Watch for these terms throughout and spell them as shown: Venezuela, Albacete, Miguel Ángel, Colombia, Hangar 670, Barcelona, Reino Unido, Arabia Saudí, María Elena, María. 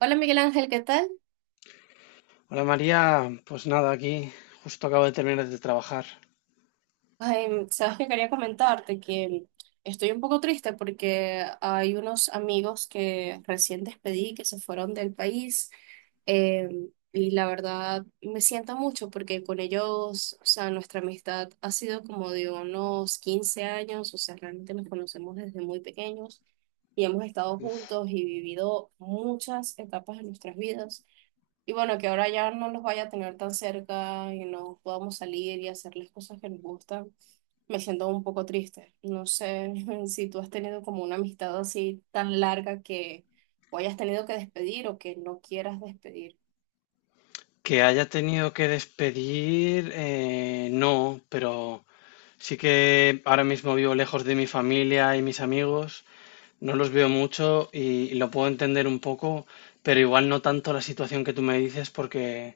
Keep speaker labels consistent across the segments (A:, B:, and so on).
A: Hola Miguel Ángel, ¿qué tal?
B: Hola María, pues nada, aquí justo acabo de terminar de trabajar.
A: Ay, sabes que quería comentarte que estoy un poco triste porque hay unos amigos que recién despedí que se fueron del país, eh, y la verdad me siento mucho porque con ellos, o sea, nuestra amistad ha sido como de unos 15 años, o sea, realmente nos conocemos desde muy pequeños y hemos estado juntos y vivido muchas etapas de nuestras vidas. Y bueno, que ahora ya no los vaya a tener tan cerca y no podamos salir y hacerles cosas que nos gustan, me siento un poco triste. No sé si tú has tenido como una amistad así tan larga que o hayas tenido que despedir o que no quieras despedir.
B: Que haya tenido que despedir, no, pero sí que ahora mismo vivo lejos de mi familia y mis amigos, no los veo mucho y lo puedo entender un poco, pero igual no tanto la situación que tú me dices porque,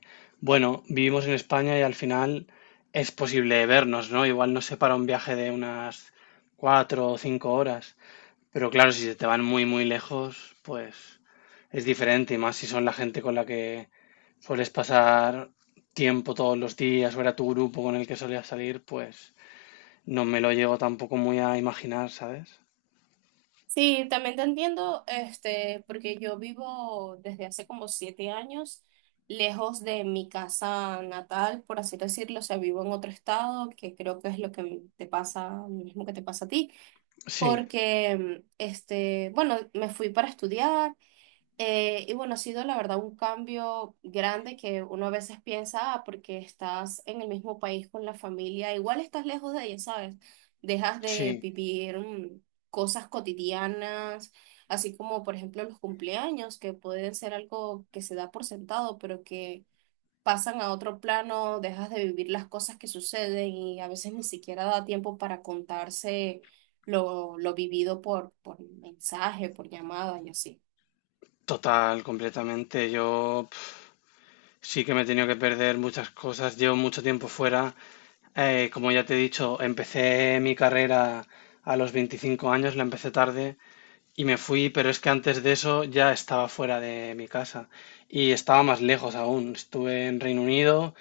B: bueno, vivimos en España y al final es posible vernos, ¿no? Igual nos separa un viaje de unas 4 o 5 horas. Pero claro, si se te van muy, muy lejos, pues es diferente, y más si son la gente con la que sueles pasar tiempo todos los días o era tu grupo con el que solías salir, pues no me lo llego tampoco muy a imaginar, ¿sabes?
A: Sí, también te entiendo, este, porque yo vivo desde hace como 7 años lejos de mi casa natal, por así decirlo, o sea, vivo en otro estado, que creo que es lo que te pasa, lo mismo que te pasa a ti
B: Sí,
A: porque, este, bueno, me fui para estudiar, y bueno, ha sido la verdad un cambio grande que uno a veces piensa, ah, porque estás en el mismo país con la familia, igual estás lejos de ella, ¿sabes? Dejas de
B: sí,
A: vivir cosas cotidianas, así como por ejemplo los cumpleaños, que pueden ser algo que se da por sentado, pero que pasan a otro plano, dejas de vivir las cosas que suceden y a veces ni siquiera da tiempo para contarse lo vivido por mensaje, por llamada y así.
B: total, completamente. Yo pf, sí que me he tenido que perder muchas cosas. Llevo mucho tiempo fuera. Como ya te he dicho, empecé mi carrera a los 25 años, la empecé tarde. Y me fui, pero es que antes de eso ya estaba fuera de mi casa y estaba más lejos aún. Estuve en Reino Unido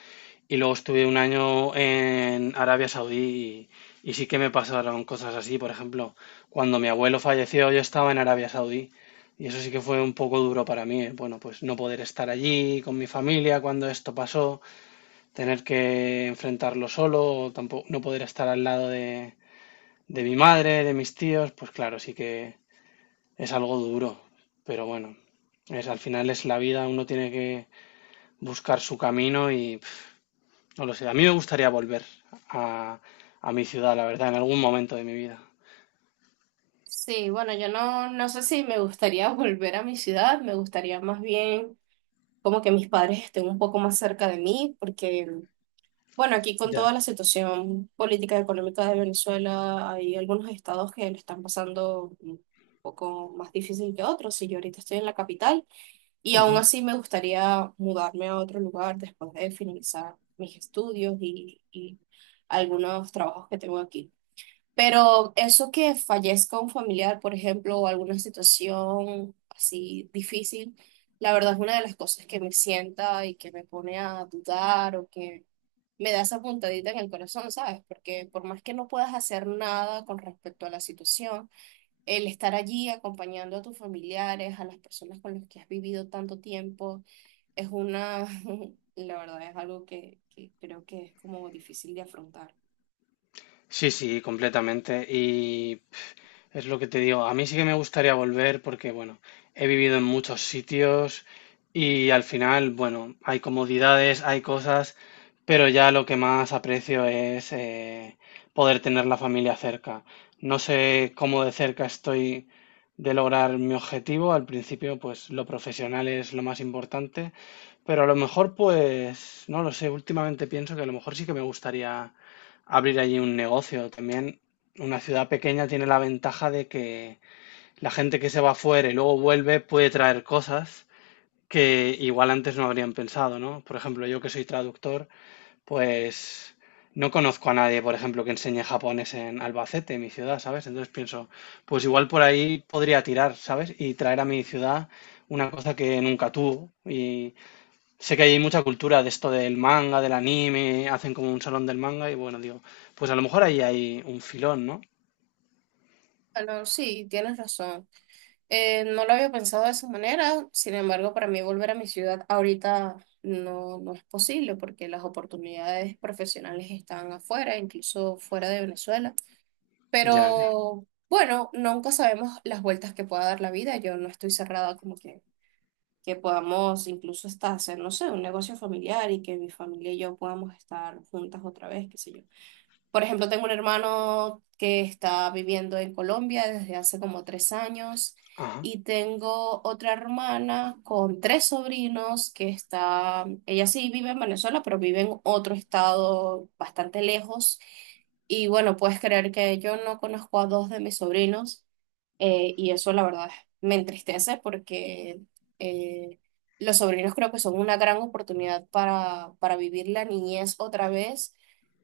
B: y luego estuve un año en Arabia Saudí y sí que me pasaron cosas así. Por ejemplo, cuando mi abuelo falleció yo estaba en Arabia Saudí y eso sí que fue un poco duro para mí. ¿Eh? Bueno, pues no poder estar allí con mi familia cuando esto pasó, tener que enfrentarlo solo, o tampoco no poder estar al lado de mi madre, de mis tíos, pues claro, sí que es algo duro, pero bueno, es, al final es la vida, uno tiene que buscar su camino y pf, no lo sé. A mí me gustaría volver a, a mi ciudad, la verdad, en algún momento de mi vida.
A: Sí, bueno, yo no sé si me gustaría volver a mi ciudad, me gustaría más bien como que mis padres estén un poco más cerca de mí, porque, bueno, aquí con
B: Ya.
A: toda la situación política y económica de Venezuela, hay algunos estados que lo están pasando un poco más difícil que otros, y yo ahorita estoy en la capital. Y aún
B: Ujú.
A: así me gustaría mudarme a otro lugar después de finalizar mis estudios y algunos trabajos que tengo aquí. Pero eso que fallezca un familiar, por ejemplo, o alguna situación así difícil, la verdad es una de las cosas que me sienta y que me pone a dudar o que me da esa puntadita en el corazón, ¿sabes? Porque por más que no puedas hacer nada con respecto a la situación, el estar allí acompañando a tus familiares, a las personas con las que has vivido tanto tiempo, es una, la verdad es algo que creo que es como difícil de afrontar.
B: Sí, sí, completamente. Y es lo que te digo, a mí sí que me gustaría volver porque, bueno, he vivido en muchos sitios y al final, bueno, hay comodidades, hay cosas, pero ya lo que más aprecio es poder tener la familia cerca. No sé cómo de cerca estoy de lograr mi objetivo. Al principio, pues lo profesional es lo más importante, pero a lo mejor, pues, no lo sé, últimamente pienso que a lo mejor sí que me gustaría abrir allí un negocio también. Una ciudad pequeña tiene la ventaja de que la gente que se va fuera y luego vuelve puede traer cosas que igual antes no habrían pensado, ¿no? Por ejemplo, yo que soy traductor, pues no conozco a nadie, por ejemplo, que enseñe japonés en Albacete, en mi ciudad, ¿sabes? Entonces pienso, pues igual por ahí podría tirar, ¿sabes? Y traer a mi ciudad una cosa que nunca tuvo. Y sé que hay mucha cultura de esto del manga, del anime, hacen como un salón del manga y bueno, digo, pues a lo mejor ahí hay un filón, ¿no?
A: Bueno, sí, tienes razón. No lo había pensado de esa manera, sin embargo, para mí volver a mi ciudad ahorita no es posible porque las oportunidades profesionales están afuera, incluso fuera de Venezuela.
B: Ya, ya.
A: Pero bueno, nunca sabemos las vueltas que pueda dar la vida. Yo no estoy cerrada como que podamos incluso hasta hacer, no sé, un negocio familiar y que mi familia y yo podamos estar juntas otra vez, qué sé yo. Por ejemplo, tengo un hermano que está viviendo en Colombia desde hace como 3 años
B: Ajá.
A: y tengo otra hermana con 3 sobrinos que está, ella sí vive en Venezuela, pero vive en otro estado bastante lejos. Y bueno, puedes creer que yo no conozco a 2 de mis sobrinos, y eso la verdad me entristece porque eh, los sobrinos creo que son una gran oportunidad para vivir la niñez otra vez,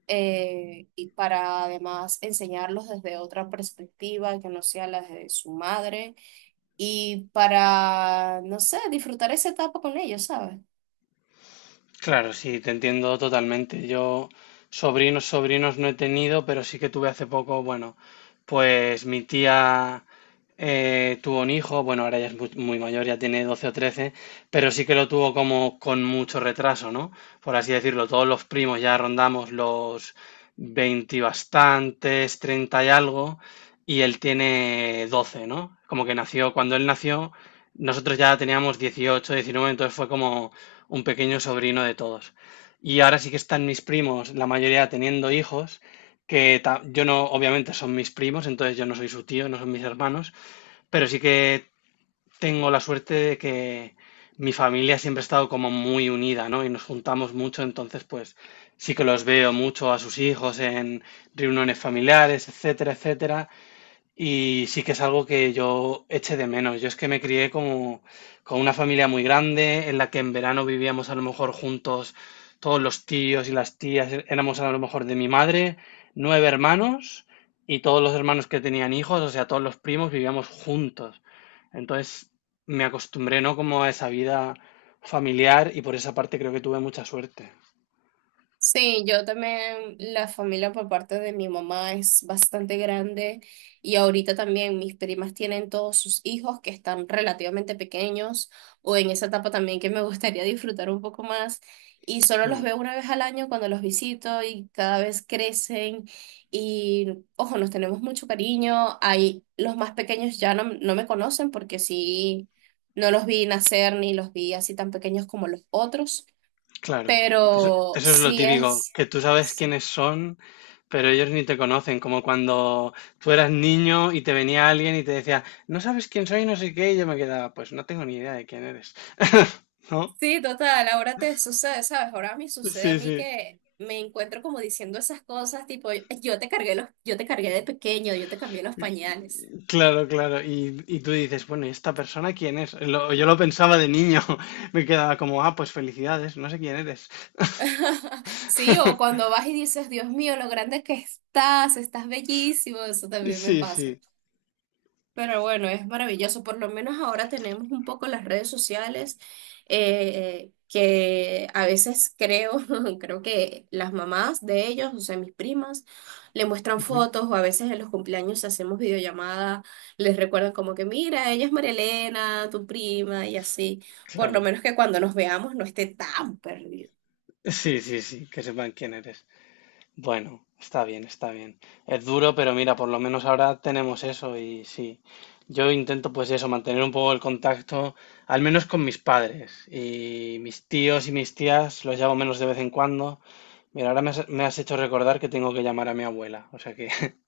A: y para además enseñarlos desde otra perspectiva que no sea la de su madre y para, no sé, disfrutar esa etapa con ellos, ¿sabes?
B: Claro, sí, te entiendo totalmente. Yo sobrinos, sobrinos no he tenido, pero sí que tuve hace poco, bueno, pues mi tía tuvo un hijo, bueno, ahora ya es muy mayor, ya tiene 12 o 13, pero sí que lo tuvo como con mucho retraso, ¿no? Por así decirlo, todos los primos ya rondamos los 20 y bastantes, 30 y algo, y él tiene 12, ¿no? Como que nació, cuando él nació, nosotros ya teníamos dieciocho, diecinueve, entonces fue como un pequeño sobrino de todos. Y ahora sí que están mis primos, la mayoría teniendo hijos, que yo no, obviamente son mis primos, entonces yo no soy su tío, no son mis hermanos, pero sí que tengo la suerte de que mi familia siempre ha estado como muy unida, ¿no? Y nos juntamos mucho, entonces pues sí que los veo mucho a sus hijos en reuniones familiares, etcétera, etcétera. Y sí que es algo que yo eché de menos. Yo es que me crié como con una familia muy grande, en la que en verano vivíamos a lo mejor juntos todos los tíos y las tías. Éramos a lo mejor de mi madre, nueve hermanos y todos los hermanos que tenían hijos, o sea, todos los primos vivíamos juntos. Entonces me acostumbré, ¿no? Como a esa vida familiar y por esa parte creo que tuve mucha suerte.
A: Sí, yo también, la familia por parte de mi mamá es bastante grande y ahorita también mis primas tienen todos sus hijos que están relativamente pequeños o en esa etapa también que me gustaría disfrutar un poco más y solo los
B: Hmm.
A: veo una vez al año cuando los visito y cada vez crecen y ojo, nos tenemos mucho cariño. Hay los más pequeños ya no me conocen porque sí, no los vi nacer ni los vi así tan pequeños como los otros,
B: Claro, eso,
A: pero
B: eso es lo
A: sí
B: típico,
A: es,
B: que tú sabes quiénes son, pero ellos ni te conocen, como cuando tú eras niño y te venía alguien y te decía, no sabes quién soy, no sé qué, y yo me quedaba, pues no tengo ni idea de quién eres, ¿no?
A: sí, total, ahora te sucede, ¿sabes? Ahora me sucede
B: Sí,
A: a mí
B: sí,
A: que me encuentro como diciendo esas cosas, tipo, yo te cargué los, yo te cargué de pequeño, yo te cambié los pañales.
B: claro, claro. Y tú dices, bueno, ¿y esta persona quién es? Yo lo pensaba de niño, me quedaba como, ah, pues felicidades, no sé quién eres.
A: Sí, o cuando vas y dices, Dios mío, lo grande que estás, estás bellísimo, eso también me
B: Sí,
A: pasa.
B: sí,
A: Pero bueno, es maravilloso. Por lo menos ahora tenemos un poco las redes sociales, que a veces creo, creo que las mamás de ellos, o sea, mis primas, le muestran
B: ujú,
A: fotos o a veces en los cumpleaños hacemos videollamada, les recuerdan como que, mira, ella es María Elena, tu prima y así. Por lo
B: claro.
A: menos que cuando nos veamos no esté tan perdido.
B: Sí, sí, sí, que sepan quién eres. Bueno, está bien, está bien. Es duro, pero mira, por lo menos ahora tenemos eso y sí. Yo intento pues eso, mantener un poco el contacto, al menos con mis padres y mis tíos y mis tías, los llamo menos de vez en cuando. Mira, ahora me has hecho recordar que tengo que llamar a mi abuela, o sea que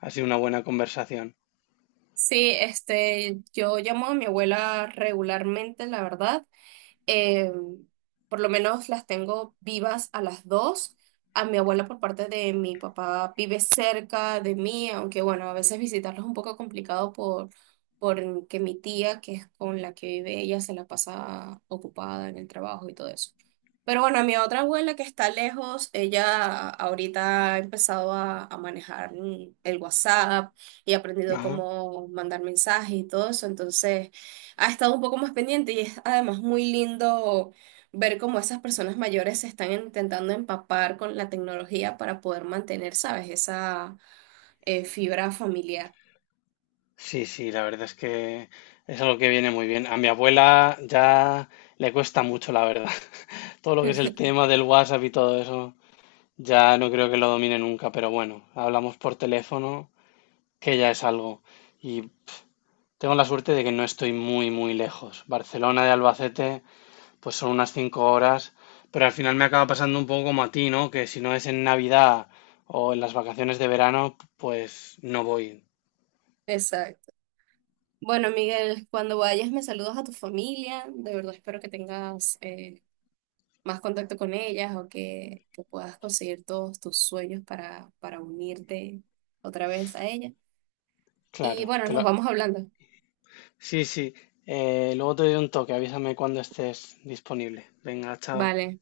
B: ha sido una buena conversación.
A: Sí, este, yo llamo a mi abuela regularmente, la verdad. Eh, por lo menos las tengo vivas a las dos. A mi abuela por parte de mi papá vive cerca de mí, aunque bueno, a veces visitarlos es un poco complicado porque mi tía, que es con la que vive ella, se la pasa ocupada en el trabajo y todo eso. Pero bueno, a mi otra abuela que está lejos, ella ahorita ha empezado a manejar el WhatsApp y ha aprendido
B: Ajá.
A: cómo mandar mensajes y todo eso, entonces ha estado un poco más pendiente y es además muy lindo ver cómo esas personas mayores se están intentando empapar con la tecnología para poder mantener, ¿sabes? Esa, fibra familiar.
B: Sí, sí, la verdad es que es algo que viene muy bien. A mi abuela ya le cuesta mucho, la verdad. Todo lo que es el tema del WhatsApp y todo eso. Ya no creo que lo domine nunca, pero bueno, hablamos por teléfono, que ya es algo. Y tengo la suerte de que no estoy muy, muy lejos. Barcelona de Albacete, pues son unas 5 horas, pero al final me acaba pasando un poco como a ti, ¿no? Que si no es en Navidad o en las vacaciones de verano, pues no voy.
A: Exacto. Bueno, Miguel, cuando vayas me saludas a tu familia. De verdad espero que tengas, más contacto con ellas o que, puedas conseguir todos tus sueños para unirte otra vez a ella. Y
B: Claro,
A: bueno,
B: te
A: nos
B: lo-
A: vamos hablando.
B: Sí, sí. Luego te doy un toque, avísame cuando estés disponible. Venga, chao.
A: Vale.